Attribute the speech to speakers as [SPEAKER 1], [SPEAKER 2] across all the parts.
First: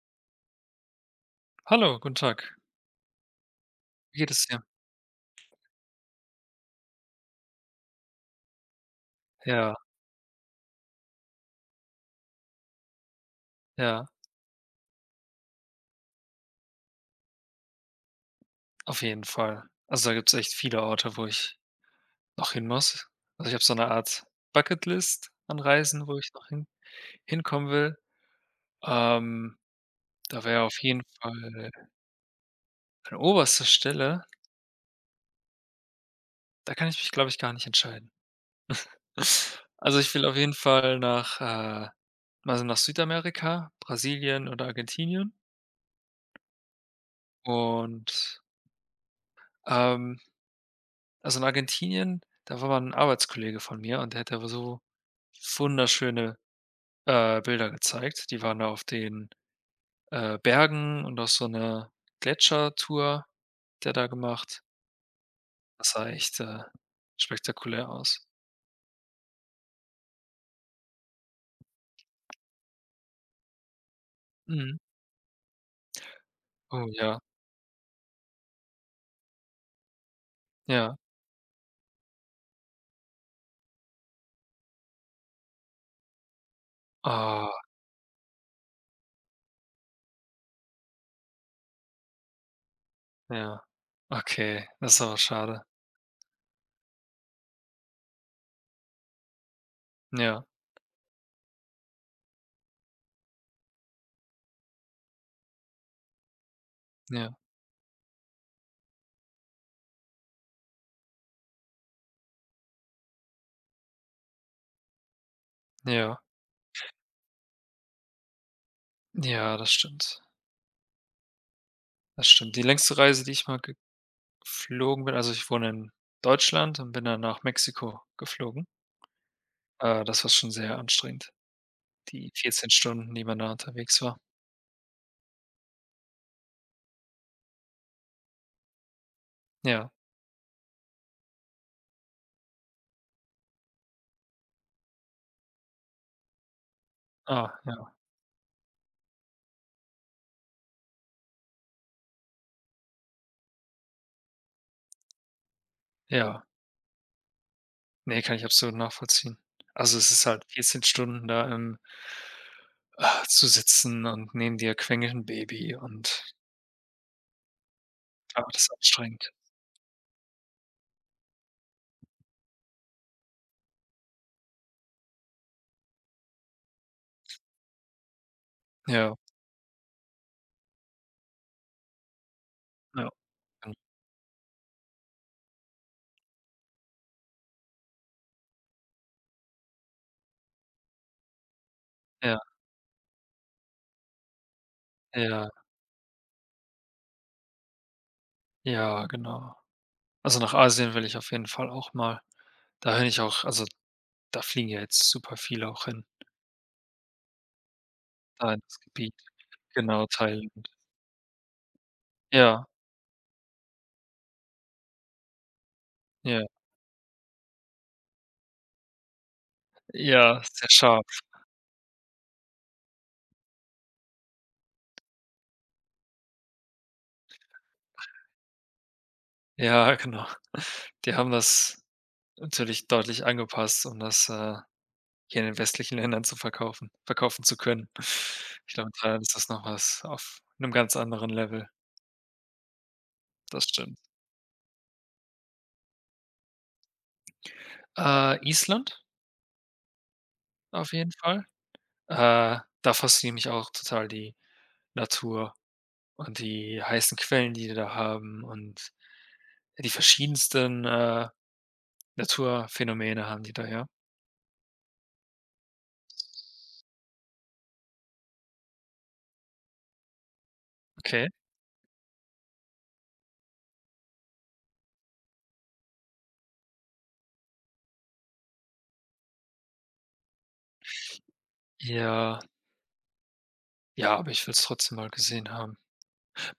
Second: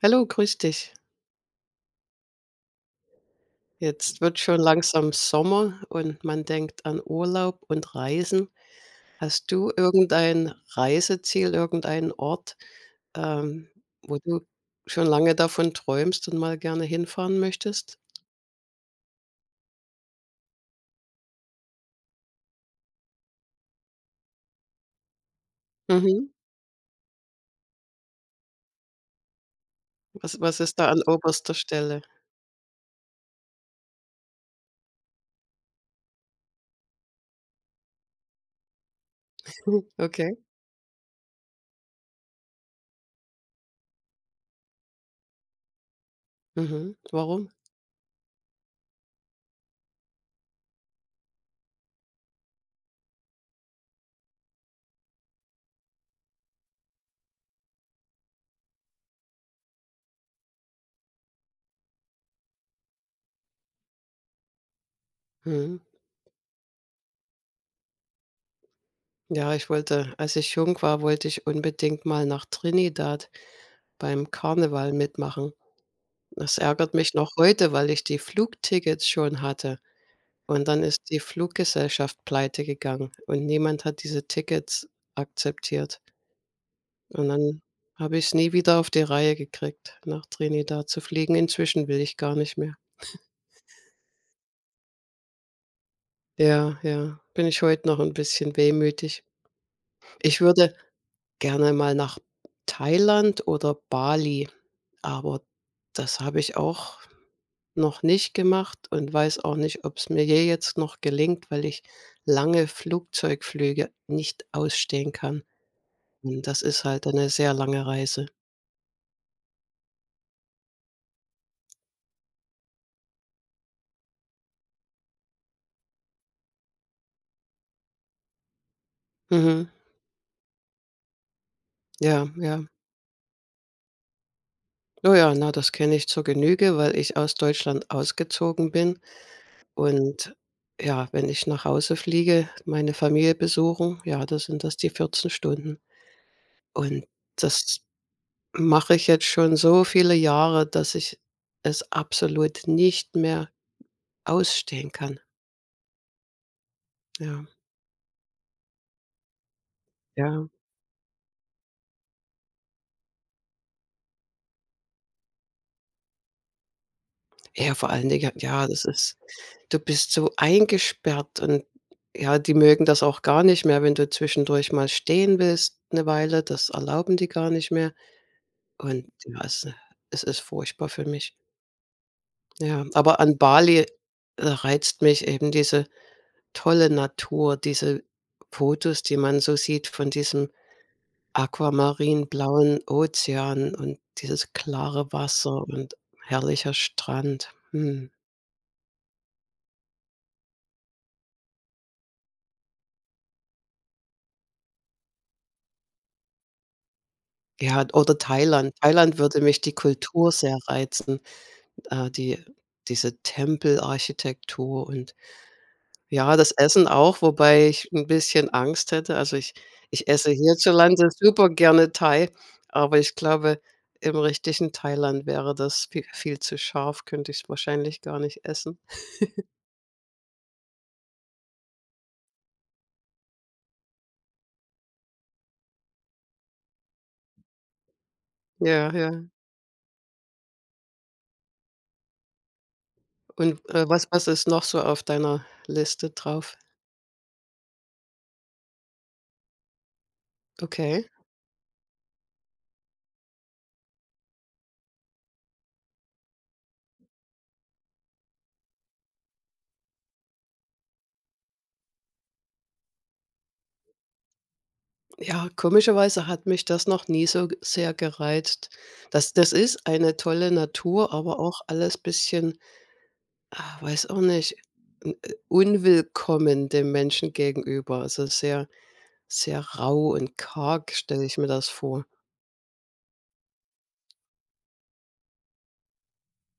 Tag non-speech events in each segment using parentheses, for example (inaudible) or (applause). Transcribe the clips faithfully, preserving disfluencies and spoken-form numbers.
[SPEAKER 1] Hallo, grüß dich.
[SPEAKER 2] Hallo, guten Tag. Wie
[SPEAKER 1] Jetzt
[SPEAKER 2] geht
[SPEAKER 1] wird
[SPEAKER 2] es
[SPEAKER 1] schon
[SPEAKER 2] dir?
[SPEAKER 1] langsam Sommer und man denkt an Urlaub und Reisen. Hast du
[SPEAKER 2] Ja,
[SPEAKER 1] irgendein Reiseziel, irgendeinen Ort, ähm,
[SPEAKER 2] ja,
[SPEAKER 1] wo du schon lange davon träumst und mal gerne hinfahren möchtest?
[SPEAKER 2] auf jeden Fall. Also, da gibt's echt viele Orte, wo ich noch hin muss. Also, ich habe so eine Art Bucketlist an Reisen, wo ich
[SPEAKER 1] Mhm.
[SPEAKER 2] noch hin hinkommen will. Ähm,
[SPEAKER 1] Was
[SPEAKER 2] Da
[SPEAKER 1] was
[SPEAKER 2] wäre auf
[SPEAKER 1] ist da
[SPEAKER 2] jeden
[SPEAKER 1] an oberster
[SPEAKER 2] Fall
[SPEAKER 1] Stelle?
[SPEAKER 2] an oberster Stelle. Da kann ich mich, glaube ich, gar nicht entscheiden. (laughs) Also,
[SPEAKER 1] (laughs)
[SPEAKER 2] ich will
[SPEAKER 1] Okay.
[SPEAKER 2] auf jeden Fall nach, äh also, nach Südamerika, Brasilien oder Argentinien.
[SPEAKER 1] Mhm. Warum?
[SPEAKER 2] Und, ähm, also, in Argentinien, da war mal ein Arbeitskollege von mir und der hat da so wunderschöne, äh, Bilder gezeigt. Die waren da auf den, äh, Bergen und auf so 'ner Gletschertour hat der da gemacht.
[SPEAKER 1] Mhm.
[SPEAKER 2] Das sah echt, äh, spektakulär aus.
[SPEAKER 1] Ja, ich wollte, als ich jung war, wollte ich unbedingt mal nach Trinidad beim
[SPEAKER 2] Mhm.
[SPEAKER 1] Karneval mitmachen. Das
[SPEAKER 2] Oh
[SPEAKER 1] ärgert mich
[SPEAKER 2] ja,
[SPEAKER 1] noch heute, weil ich die Flugtickets schon hatte. Und dann
[SPEAKER 2] ja.
[SPEAKER 1] ist die Fluggesellschaft pleite gegangen und niemand hat diese Tickets akzeptiert. Und
[SPEAKER 2] Ah,
[SPEAKER 1] dann habe ich's nie wieder auf die Reihe gekriegt, nach Trinidad zu fliegen. Inzwischen will ich gar nicht mehr.
[SPEAKER 2] ja. Okay, das ist aber schade.
[SPEAKER 1] Ja, ja, bin ich heute noch ein bisschen wehmütig. Ich
[SPEAKER 2] Ja,
[SPEAKER 1] würde gerne mal nach Thailand oder Bali, aber das habe ich auch
[SPEAKER 2] ja,
[SPEAKER 1] noch nicht gemacht und weiß auch nicht, ob es mir je jetzt noch gelingt, weil ich lange Flugzeugflüge nicht ausstehen kann.
[SPEAKER 2] ja.
[SPEAKER 1] Und das ist halt eine sehr lange Reise.
[SPEAKER 2] Ja, das stimmt. Das stimmt. Die längste Reise, die ich mal geflogen bin, also ich wohne in Deutschland und bin dann nach Mexiko geflogen.
[SPEAKER 1] Mhm.
[SPEAKER 2] Äh, das war schon sehr anstrengend,
[SPEAKER 1] Ja,
[SPEAKER 2] die
[SPEAKER 1] ja.
[SPEAKER 2] vierzehn Stunden, die man da unterwegs war.
[SPEAKER 1] Oh ja, na, das kenne ich zur Genüge, weil ich aus Deutschland ausgezogen bin.
[SPEAKER 2] Ja.
[SPEAKER 1] Und ja, wenn ich nach Hause fliege, meine Familie besuchen, ja, da sind das die vierzehn Stunden. Und
[SPEAKER 2] Ah,
[SPEAKER 1] das
[SPEAKER 2] ja,
[SPEAKER 1] mache ich jetzt schon so viele Jahre, dass ich es absolut nicht mehr ausstehen kann.
[SPEAKER 2] ja.
[SPEAKER 1] Ja,
[SPEAKER 2] Ne, kann ich absolut nachvollziehen. Also, es ist halt
[SPEAKER 1] ja.
[SPEAKER 2] vierzehn Stunden da im, ah, zu sitzen und neben dir quengelt 'n Baby und,
[SPEAKER 1] Ja, vor allen Dingen
[SPEAKER 2] ah, das
[SPEAKER 1] ja,
[SPEAKER 2] ist
[SPEAKER 1] das ist,
[SPEAKER 2] anstrengend.
[SPEAKER 1] du bist so eingesperrt und ja, die mögen das auch gar nicht mehr, wenn du zwischendurch mal stehen willst eine Weile, das erlauben die gar nicht mehr und
[SPEAKER 2] Ja,
[SPEAKER 1] ja, es es ist furchtbar für mich. Ja,
[SPEAKER 2] ja,
[SPEAKER 1] aber an
[SPEAKER 2] gen
[SPEAKER 1] Bali, da reizt mich eben diese tolle Natur, diese Fotos, die man so sieht, von diesem
[SPEAKER 2] ja,
[SPEAKER 1] aquamarinblauen Ozean und dieses klare
[SPEAKER 2] ja,
[SPEAKER 1] Wasser und herrlicher Strand. Mhm.
[SPEAKER 2] ja, genau. Also, nach Asien will ich auf jeden Fall auch mal. Da bin ich auch, also da fliegen ja jetzt super viele auch hin,
[SPEAKER 1] Ja, oder
[SPEAKER 2] da in
[SPEAKER 1] Thailand.
[SPEAKER 2] das Gebiet.
[SPEAKER 1] Thailand würde mich die
[SPEAKER 2] Genau,
[SPEAKER 1] Kultur sehr
[SPEAKER 2] Thailand.
[SPEAKER 1] reizen, äh, die,
[SPEAKER 2] Ja,
[SPEAKER 1] diese Tempelarchitektur und ja,
[SPEAKER 2] ja,
[SPEAKER 1] das Essen auch, wobei ich 'n bisschen Angst hätte. Also, ich ich esse
[SPEAKER 2] ja, sehr
[SPEAKER 1] hierzulande
[SPEAKER 2] scharf.
[SPEAKER 1] super gerne Thai, aber ich glaube, im richtigen Thailand wäre das vie viel zu scharf, könnte ich's wahrscheinlich gar nicht essen.
[SPEAKER 2] Ja, (laughs) genau. Die haben das natürlich deutlich angepasst, um das, äh hier in den westlichen Ländern zu verkaufen verkaufen zu können. Ich glaube,
[SPEAKER 1] Ja,
[SPEAKER 2] in
[SPEAKER 1] ja.
[SPEAKER 2] Thailand ist das noch was auf einem ganz anderen Level.
[SPEAKER 1] Und,
[SPEAKER 2] Das
[SPEAKER 1] äh,
[SPEAKER 2] stimmt.
[SPEAKER 1] was was ist noch so auf deiner Liste drauf?
[SPEAKER 2] Äh, Island auf
[SPEAKER 1] Okay.
[SPEAKER 2] jeden Fall. Äh, da fasziniert mich auch total die Natur und die heißen Quellen, die die da haben, und die verschiedensten, äh, Naturphänomene haben die da, ja.
[SPEAKER 1] Ja, komischerweise hat mich das noch nie so g sehr gereizt. Das das ist eine tolle Natur,
[SPEAKER 2] Okay.
[SPEAKER 1] aber auch alles bisschen, ah, weiß auch nicht, n äh, unwillkommen dem Menschen gegenüber. Also, sehr sehr rau und karg stelle ich mir das vor.
[SPEAKER 2] Ja, ja, aber ich will's trotzdem mal gesehen haben.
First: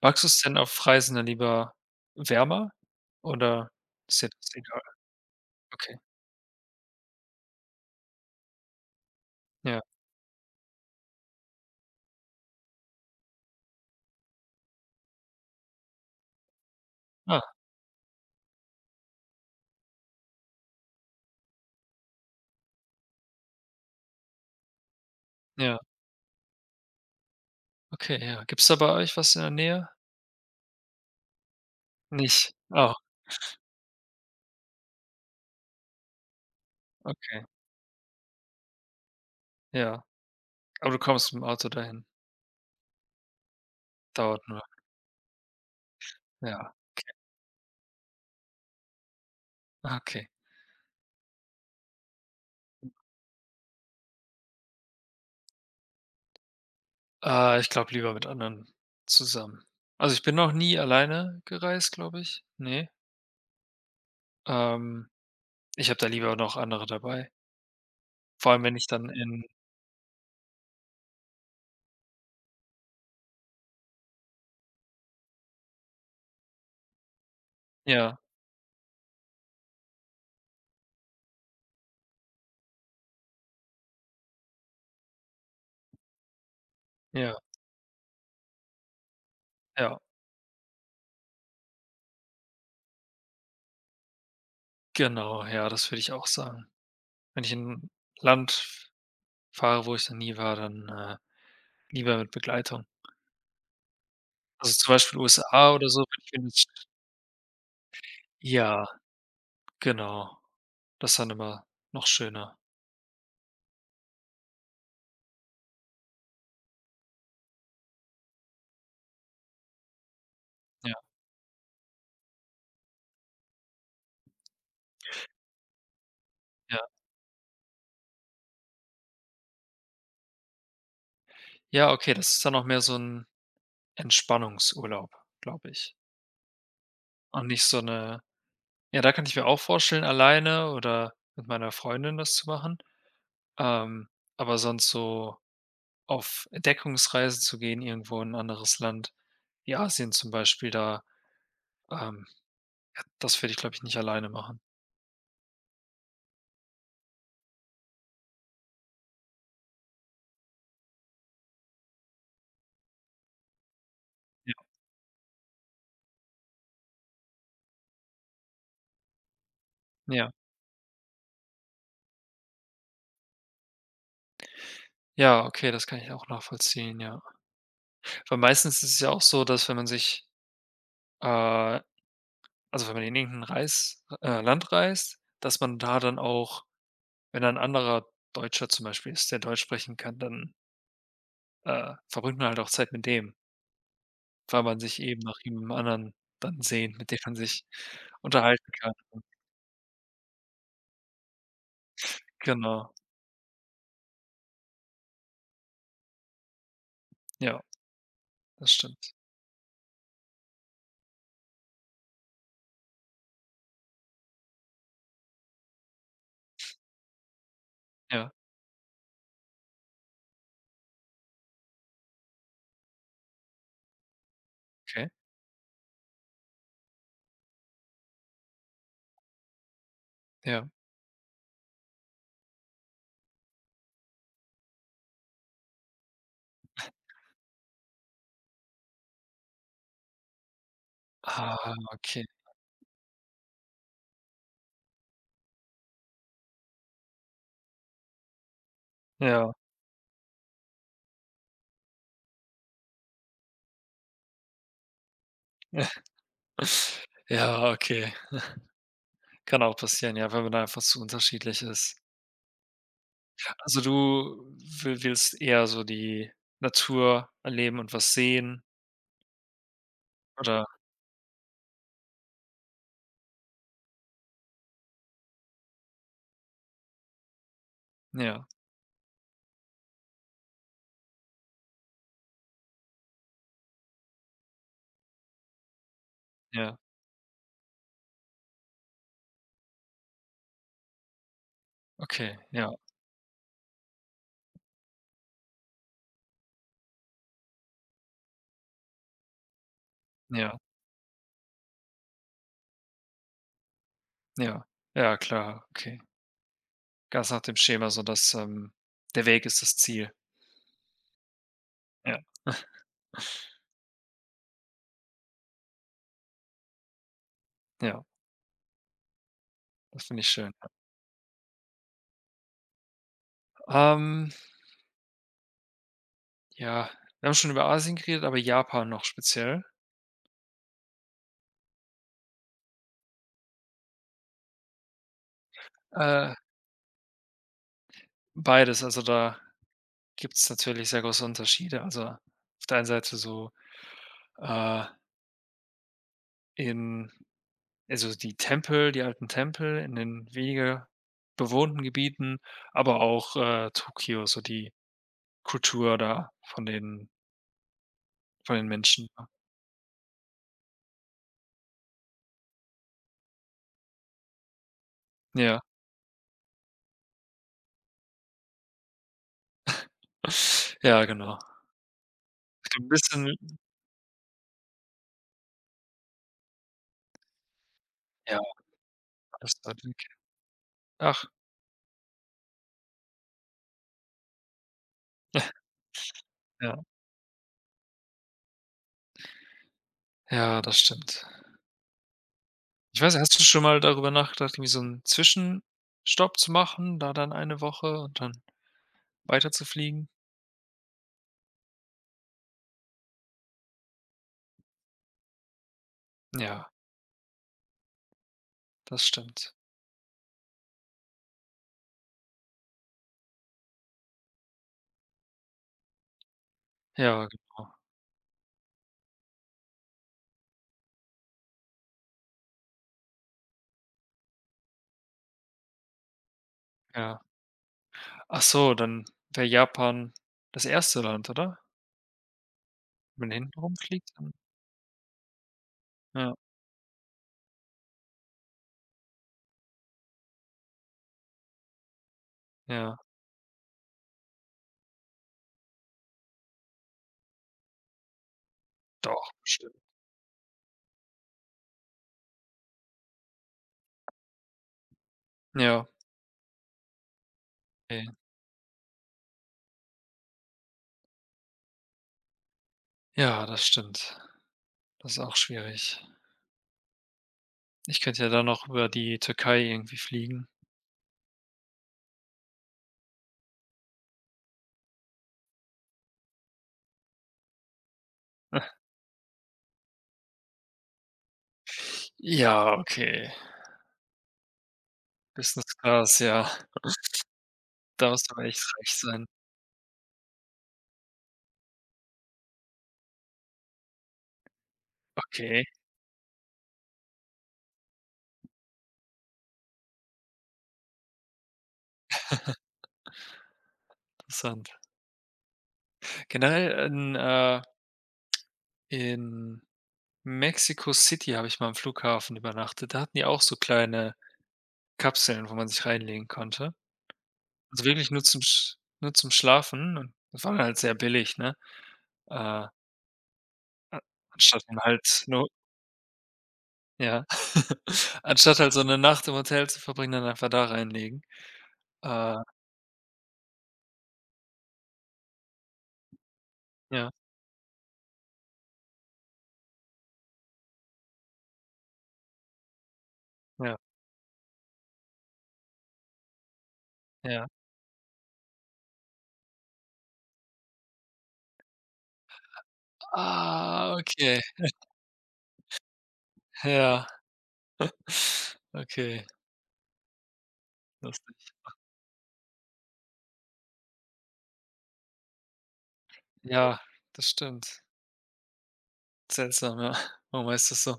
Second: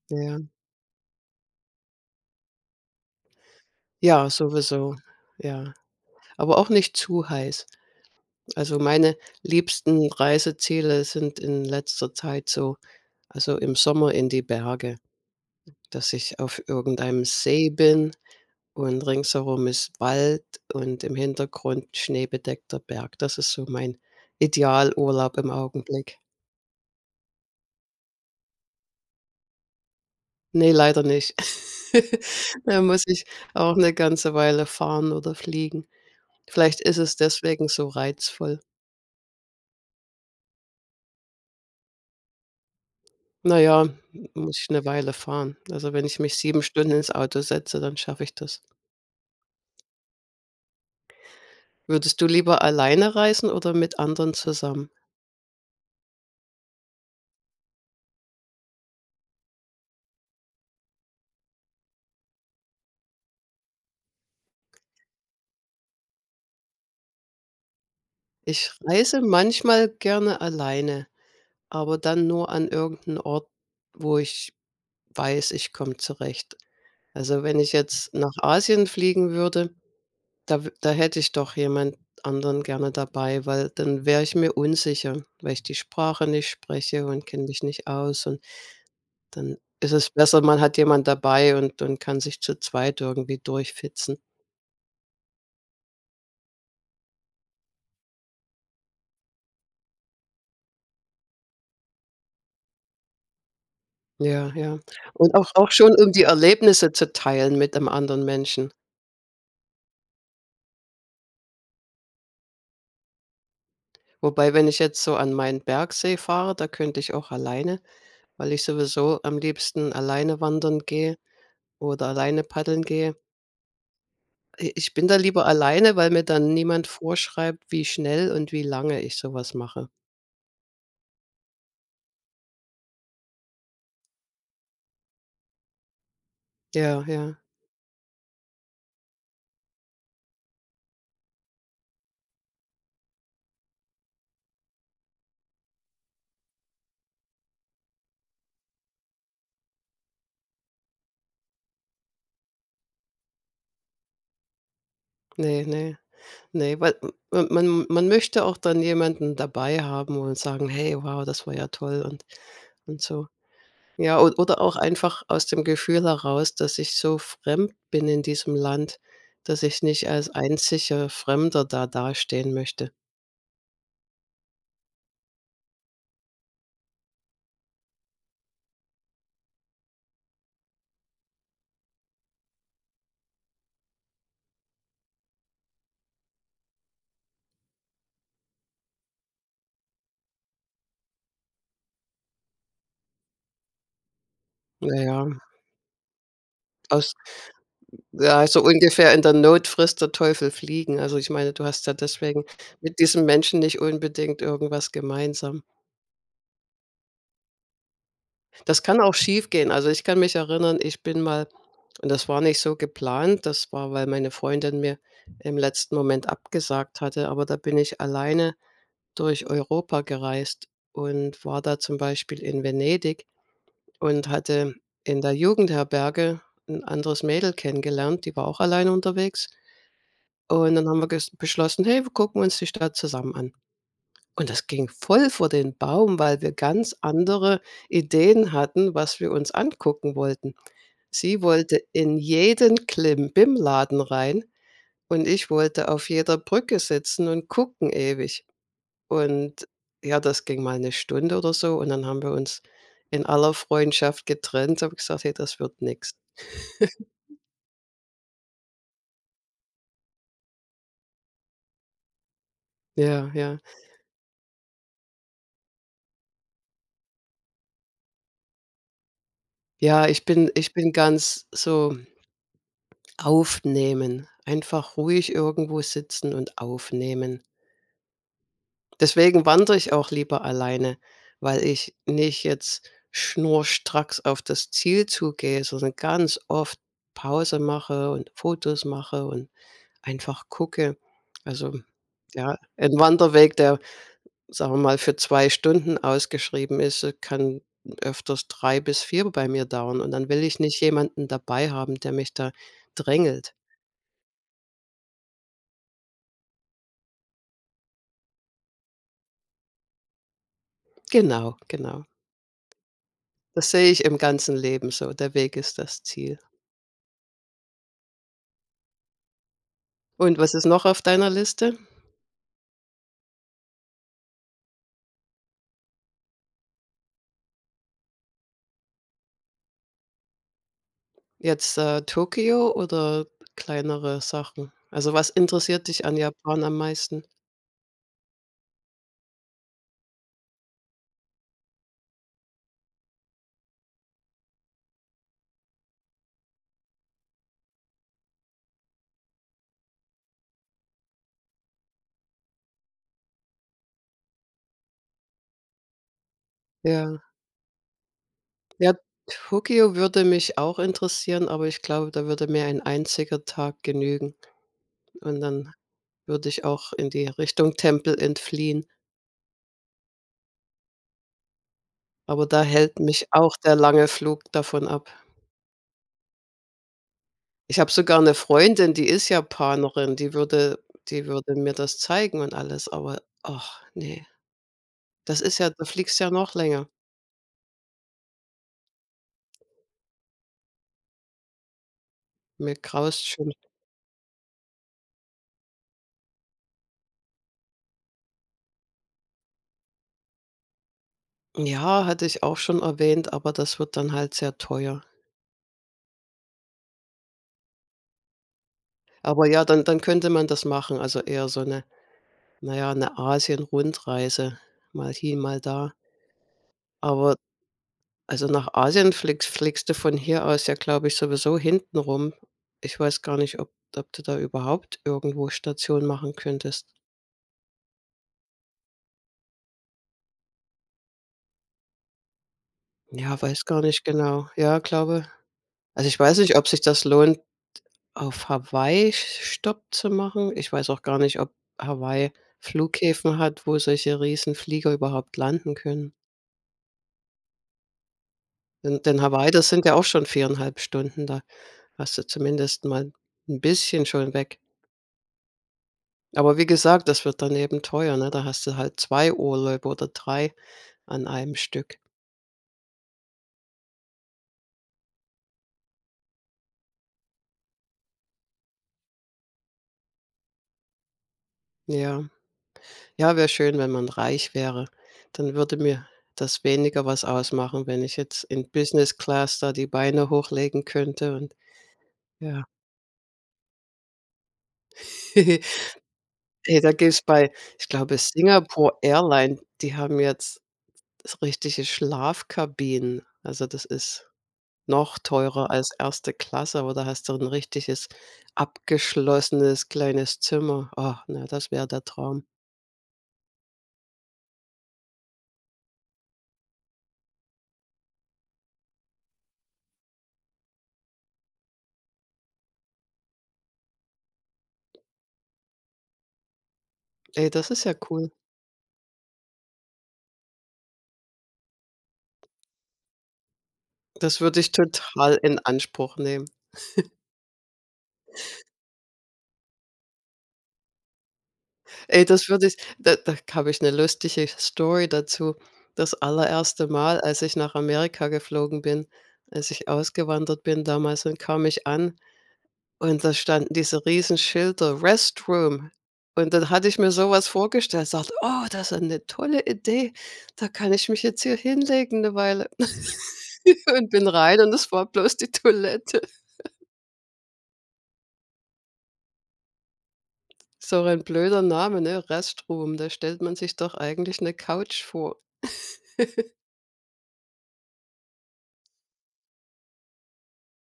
[SPEAKER 2] Magst
[SPEAKER 1] Ja.
[SPEAKER 2] du's denn auf Reisen dann lieber wärmer oder ist dir
[SPEAKER 1] Ja,
[SPEAKER 2] das egal?
[SPEAKER 1] sowieso, ja.
[SPEAKER 2] Okay,
[SPEAKER 1] Aber auch nicht zu heiß. Also, meine
[SPEAKER 2] ja.
[SPEAKER 1] liebsten Reiseziele sind in letzter Zeit so, also, im Sommer in die Berge, dass ich auf irgendeinem
[SPEAKER 2] Ah,
[SPEAKER 1] See bin Und ringsherum ist Wald und im Hintergrund schneebedeckter Berg. Das ist so mein Idealurlaub im
[SPEAKER 2] ja.
[SPEAKER 1] Augenblick.
[SPEAKER 2] Okay, ja. Gibt's da bei euch was in der Nähe?
[SPEAKER 1] Ne, leider nicht. (laughs)
[SPEAKER 2] Nicht?
[SPEAKER 1] Da
[SPEAKER 2] Oh,
[SPEAKER 1] muss ich auch 'ne ganze Weile fahren oder fliegen. Vielleicht ist es
[SPEAKER 2] okay,
[SPEAKER 1] deswegen so reizvoll.
[SPEAKER 2] ja. Aber du kommst mit dem Auto dahin.
[SPEAKER 1] Na ja, m
[SPEAKER 2] Dauert
[SPEAKER 1] muss
[SPEAKER 2] nur.
[SPEAKER 1] ich 'ne Weile fahren. Also, wenn ich mich sieben
[SPEAKER 2] Ja,
[SPEAKER 1] Stunden ins Auto setze, dann schaffe ich das.
[SPEAKER 2] ah, okay.
[SPEAKER 1] Würdest du lieber alleine reisen oder mit anderen zusammen?
[SPEAKER 2] Äh, ich glaube lieber mit anderen zusammen. Also, ich bin noch nie alleine gereist, glaube ich. Ne. Ähm, Ich habe da lieber noch andere dabei. Vor allem,
[SPEAKER 1] Ich
[SPEAKER 2] wenn ich dann
[SPEAKER 1] reise
[SPEAKER 2] in,
[SPEAKER 1] manchmal gerne alleine, aber dann nur an irgendeinen Ort, wo ich weiß, ich komme zurecht. Also, wenn ich jetzt
[SPEAKER 2] ja,
[SPEAKER 1] nach Asien fliegen würde, da w da hätte ich doch jemand anderen gerne dabei, weil dann wäre ich mir unsicher, weil ich die Sprache nicht spreche und
[SPEAKER 2] ja,
[SPEAKER 1] kenne mich nicht aus, und dann ist
[SPEAKER 2] ja,
[SPEAKER 1] es besser, man hat jemand dabei und und kann sich zu zweit irgendwie durchfitzen.
[SPEAKER 2] genau, ja, das würde ich auch sagen. Wenn ich in 'n Land fahre, wo ich noch nie war, dann, äh, lieber mit Begleitung.
[SPEAKER 1] Ja,
[SPEAKER 2] Also,
[SPEAKER 1] ja.
[SPEAKER 2] zum Beispiel
[SPEAKER 1] Und auch auch
[SPEAKER 2] U S A oder
[SPEAKER 1] schon,
[SPEAKER 2] so
[SPEAKER 1] um
[SPEAKER 2] würde
[SPEAKER 1] die
[SPEAKER 2] ich mir nicht.
[SPEAKER 1] Erlebnisse zu teilen mit einem anderen Menschen.
[SPEAKER 2] Ja. Genau, das ist dann immer noch schöner.
[SPEAKER 1] Wobei, wenn ich jetzt so an meinen Bergsee fahre, da könnte ich auch alleine, weil ich sowieso am liebsten alleine wandern
[SPEAKER 2] Ja,
[SPEAKER 1] gehe oder alleine paddeln gehe. I ich bin da lieber alleine, weil mir dann
[SPEAKER 2] ja.
[SPEAKER 1] niemand vorschreibt, wie schnell und wie lange ich sowas mache.
[SPEAKER 2] Ja, okay, das ist dann auch mehr so 'n Entspannungsurlaub, glaube ich.
[SPEAKER 1] Ja, ja.
[SPEAKER 2] Und nicht so 'ne, ja, da kann ich mir auch vorstellen, alleine oder mit meiner Freundin das zu machen. Ähm, aber sonst so auf Entdeckungsreise zu gehen irgendwo in 'n anderes Land, wie Asien zum Beispiel, da, ähm, das würde ich, glaube ich, nicht alleine machen.
[SPEAKER 1] Ne, ne, ne, weil m man man möchte auch dann jemanden dabei haben und sagen: „Hey, wow, das war ja toll“ und und so. Ja, o
[SPEAKER 2] Ja.
[SPEAKER 1] oder auch einfach aus dem Gefühl heraus, dass ich so fremd bin in diesem Land, dass ich nicht als
[SPEAKER 2] Ja.
[SPEAKER 1] einziger Fremder da dastehen möchte.
[SPEAKER 2] Ja, okay, das kann ich auch nachvollziehen, ja. Weil meistens ist es ja auch so, dass wenn man sich, äh also wenn man in irgend Reis äh, Land reist, dass man da dann auch, wenn da 'n anderer Deutscher zum Beispiel ist, der Deutsch sprechen kann, dann, äh, verbringt man halt auch Zeit mit dem, weil man sich eben
[SPEAKER 1] Naja,
[SPEAKER 2] nach jemandem anderen dann sehnt, mit
[SPEAKER 1] aus
[SPEAKER 2] dem man sich
[SPEAKER 1] ja, so
[SPEAKER 2] unterhalten kann.
[SPEAKER 1] ungefähr in der Not frisst der Teufel Fliegen. Also, ich meine, du hast ja deswegen
[SPEAKER 2] Genau.
[SPEAKER 1] mit diesem Menschen nicht unbedingt irgendwas gemeinsam.
[SPEAKER 2] Ja, das
[SPEAKER 1] Das kann auch
[SPEAKER 2] stimmt.
[SPEAKER 1] schiefgehen. Also, ich kann mich erinnern, ich bin mal, und das war nicht so geplant, das war, weil meine Freundin mir im letzten Moment abgesagt hatte, aber da bin ich
[SPEAKER 2] Ja,
[SPEAKER 1] alleine durch Europa gereist und war da zum Beispiel in Venedig und hatte
[SPEAKER 2] okay.
[SPEAKER 1] in der Jugendherberge ein anderes Mädel kennengelernt, die war auch alleine unterwegs.
[SPEAKER 2] Ja.
[SPEAKER 1] Und dann haben wir ges beschlossen: „Hey, wir gucken uns die Stadt zusammen an.“ Und das ging voll vor den Baum, weil wir ganz andere Ideen hatten, was wir uns angucken wollten. Sie
[SPEAKER 2] Ah,
[SPEAKER 1] wollte in
[SPEAKER 2] okay.
[SPEAKER 1] jeden Klimbim-Laden rein und ich wollte auf jeder Brücke sitzen und gucken ewig.
[SPEAKER 2] Ja.
[SPEAKER 1] Und ja, das ging mal eine Stunde oder so, und dann haben wir uns in aller Freundschaft getrennt, habe gesagt: „Hey, das wird nichts.“
[SPEAKER 2] (laughs) Ja, okay. Kann auch passieren, ja, wenn man da einfach zu unterschiedlich ist.
[SPEAKER 1] Ja, ja.
[SPEAKER 2] Also, du will willst eher so die Natur erleben und was sehen
[SPEAKER 1] Ja, ich bin
[SPEAKER 2] oder.
[SPEAKER 1] ich bin ganz so. Aufnehmen. Einfach ruhig irgendwo sitzen und aufnehmen.
[SPEAKER 2] Ja,
[SPEAKER 1] Deswegen wandere ich auch lieber alleine, weil ich nicht jetzt schnurstracks auf das Ziel zugehe, sondern ganz
[SPEAKER 2] ja,
[SPEAKER 1] oft Pause mache und Fotos mache und einfach gucke. Also,
[SPEAKER 2] okay,
[SPEAKER 1] ja,
[SPEAKER 2] ja,
[SPEAKER 1] ein Wanderweg, der, sagen wir mal, für zwei Stunden ausgeschrieben ist, äh, kann öfters drei bis vier bei mir dauern, und dann will
[SPEAKER 2] ja,
[SPEAKER 1] ich nicht jemanden dabei haben, der mich da drängelt.
[SPEAKER 2] ja. Ja, klar, okay. Ganz nach dem Schema, so dass, ähm, der Weg ist das Ziel.
[SPEAKER 1] Genau, genau.
[SPEAKER 2] Ja,
[SPEAKER 1] Das sehe ich im ganzen Leben so, der Weg ist das Ziel.
[SPEAKER 2] ja, das finde ich
[SPEAKER 1] Und
[SPEAKER 2] schön.
[SPEAKER 1] was ist noch auf deiner Liste?
[SPEAKER 2] Ähm, ja, wir haben schon über Asien geredet, aber Japan noch speziell?
[SPEAKER 1] Jetzt, äh, Tokio oder kleinere Sachen? Also, was interessiert dich an
[SPEAKER 2] Äh,
[SPEAKER 1] Japan am meisten?
[SPEAKER 2] Beides, also da gibt's natürlich sehr große Unterschiede. Also, auf der einen Seite so, äh, in also die Tempel, die alten Tempel in den weniger bewohnten Gebieten, aber auch, äh, Tokio, so die Kultur da von den
[SPEAKER 1] Ja.
[SPEAKER 2] Von den
[SPEAKER 1] Ja,
[SPEAKER 2] Menschen, ja.
[SPEAKER 1] Tokio würde mich auch interessieren, aber ich glaube, da würde mir ein einziger Tag genügen. Und
[SPEAKER 2] Ja.
[SPEAKER 1] dann würde ich auch in die Richtung Tempel entfliehen.
[SPEAKER 2] Ja, genau.
[SPEAKER 1] Aber da
[SPEAKER 2] So 'n
[SPEAKER 1] hält
[SPEAKER 2] bisschen,
[SPEAKER 1] mich auch der lange Flug davon ab. Ich habe sogar 'ne
[SPEAKER 2] ja,
[SPEAKER 1] Freundin, die ist
[SPEAKER 2] alles weit weg.
[SPEAKER 1] Japanerin, die würde
[SPEAKER 2] Ach,
[SPEAKER 1] die würde mir das zeigen und alles, aber, ach ne, das ist ja,
[SPEAKER 2] (laughs)
[SPEAKER 1] da fliegst ja noch
[SPEAKER 2] ja.
[SPEAKER 1] länger.
[SPEAKER 2] Ja, das stimmt.
[SPEAKER 1] Mir
[SPEAKER 2] Ich weiß nicht,
[SPEAKER 1] graust
[SPEAKER 2] hast du
[SPEAKER 1] schon.
[SPEAKER 2] schon mal darüber nachgedacht, irgendwie so 'n Zwischenstopp zu machen, da dann eine Woche und dann weiterzufliegen?
[SPEAKER 1] Ja, hatte ich auch schon erwähnt, aber das wird dann halt sehr teuer.
[SPEAKER 2] Ja, das
[SPEAKER 1] Aber
[SPEAKER 2] stimmt.
[SPEAKER 1] ja, dann dann könnte man das machen, also eher so 'ne, na ja, 'ne Asien-Rundreise, mal hier, mal da.
[SPEAKER 2] Ja,
[SPEAKER 1] Aber
[SPEAKER 2] genau,
[SPEAKER 1] also nach Asien fliegst fliegst du von hier aus ja, glaube ich, sowieso hintenrum. Ich weiß gar nicht, ob ob du da überhaupt irgendwo Station machen könntest.
[SPEAKER 2] ja. Ach so, dann wäre Japan das erste Land, oder? Wenn man
[SPEAKER 1] Ja,
[SPEAKER 2] hinten
[SPEAKER 1] weiß gar nicht
[SPEAKER 2] rumfliegt, dann,
[SPEAKER 1] genau. Ja, glaube, also, ich
[SPEAKER 2] ja,
[SPEAKER 1] weiß nicht, ob sich das lohnt, auf Hawaii Stopp zu machen. Ich weiß auch gar nicht, ob Hawaii
[SPEAKER 2] ja,
[SPEAKER 1] Flughäfen hat, wo solche Riesenflieger überhaupt landen können. Denn denn
[SPEAKER 2] doch,
[SPEAKER 1] Hawaii, das
[SPEAKER 2] bestimmt.
[SPEAKER 1] sind ja auch schon viereinhalb Stunden, da hast du zumindest mal ein bisschen schon weg.
[SPEAKER 2] Ja,
[SPEAKER 1] Aber wie gesagt, das wird dann eben
[SPEAKER 2] ne.
[SPEAKER 1] teuer, ne? Da hast du halt zwei Urlaube oder drei an einem Stück.
[SPEAKER 2] Ja, das stimmt. Das ist auch schwierig. Ich könnte ja dann noch über die Türkei irgendwie fliegen.
[SPEAKER 1] Ja. Ja, wäre schön, wenn man reich wäre. Dann würde mir das weniger was ausmachen, wenn ich jetzt in Business Class da die Beine hochlegen könnte und ja.
[SPEAKER 2] Ja, okay. Business Class,
[SPEAKER 1] (laughs)
[SPEAKER 2] ja.
[SPEAKER 1] Ey, da gibt's bei, ich
[SPEAKER 2] Da
[SPEAKER 1] glaube,
[SPEAKER 2] musst du aber echt reich
[SPEAKER 1] Singapore
[SPEAKER 2] sein.
[SPEAKER 1] Airline, die haben jetzt s richtige Schlafkabinen. Also, das ist noch
[SPEAKER 2] Okay,
[SPEAKER 1] teurer als erste Klasse, aber da hast du ein richtiges abgeschlossenes kleines Zimmer. Ah, na, das wäre der Traum.
[SPEAKER 2] interessant. Generell in, äh in Mexico City habe ich mal am Flughafen übernachtet. Da hatten die auch so kleine Kapseln, wo man sich reinlegen konnte.
[SPEAKER 1] Ey, das ist
[SPEAKER 2] Also
[SPEAKER 1] ja
[SPEAKER 2] wirklich nur
[SPEAKER 1] cool.
[SPEAKER 2] zum Sch nur zum Schlafen und das war dann halt sehr billig, ne? Äh,
[SPEAKER 1] Das würde
[SPEAKER 2] Anstatt
[SPEAKER 1] ich
[SPEAKER 2] dann halt
[SPEAKER 1] total
[SPEAKER 2] nur.
[SPEAKER 1] in Anspruch nehmen.
[SPEAKER 2] Ja. (laughs) Anstatt halt so eine Nacht im Hotel zu verbringen, dann einfach da reinlegen.
[SPEAKER 1] Ey,
[SPEAKER 2] Äh,
[SPEAKER 1] das würde ich, da da habe ich eine lustige Story dazu. Das allererste
[SPEAKER 2] ja,
[SPEAKER 1] Mal, als ich nach Amerika geflogen bin, als ich ausgewandert bin damals, dann kam ich an und da standen
[SPEAKER 2] ja.
[SPEAKER 1] diese riesen Schilder: „Restroom.“ Und dann hatte ich mir so
[SPEAKER 2] Ja.
[SPEAKER 1] was vorgestellt, sagte: „Oh, das ist eine tolle Idee. Da kann ich mich jetzt hier hinlegen eine Weile.“ (laughs)
[SPEAKER 2] Ah,
[SPEAKER 1] Und bin
[SPEAKER 2] okay.
[SPEAKER 1] rein und es war bloß die Toilette.
[SPEAKER 2] Ja. Okay,
[SPEAKER 1] So ein
[SPEAKER 2] lustig.
[SPEAKER 1] blöder Name, ne? Restroom, da stellt man sich doch eigentlich eine Couch vor.
[SPEAKER 2] Ja, das stimmt. Seltsam, ja. Warum heißt das so?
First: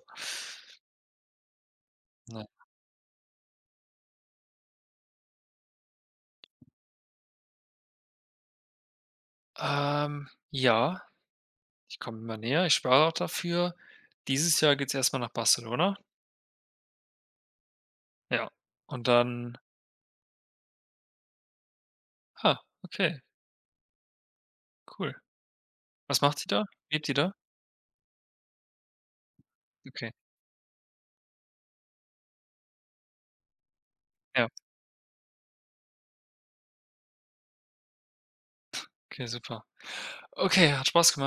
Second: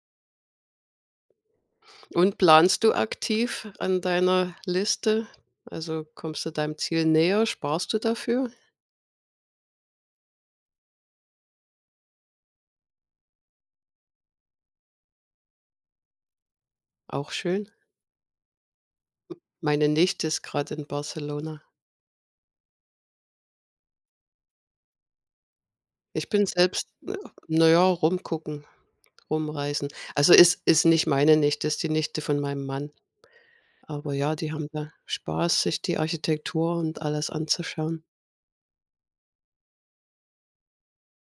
[SPEAKER 1] Und
[SPEAKER 2] Ne.
[SPEAKER 1] planst du aktiv an deiner Liste? Also, kommst du deinem Ziel näher? Sparst du dafür?
[SPEAKER 2] Ähm, ja, ich komme immer näher. Ich spare auch dafür. Dieses Jahr geht's erstmal nach Barcelona.
[SPEAKER 1] Auch schön.
[SPEAKER 2] Ja. Und dann,
[SPEAKER 1] Meine Nichte ist gerade in Barcelona.
[SPEAKER 2] ah, okay, cool. Was
[SPEAKER 1] Ich
[SPEAKER 2] macht
[SPEAKER 1] bin
[SPEAKER 2] die da?
[SPEAKER 1] selbst,
[SPEAKER 2] Lebt die
[SPEAKER 1] äh,
[SPEAKER 2] da?
[SPEAKER 1] na ja, rumgucken, rumreisen.
[SPEAKER 2] Okay.
[SPEAKER 1] Also, ist ist nicht meine Nichte, ist die Nichte von meinem Mann. Aber ja,
[SPEAKER 2] Ja,
[SPEAKER 1] die haben da Spaß, sich die Architektur und alles anzuschauen.
[SPEAKER 2] okay, super. Okay, hat Spaß gemacht.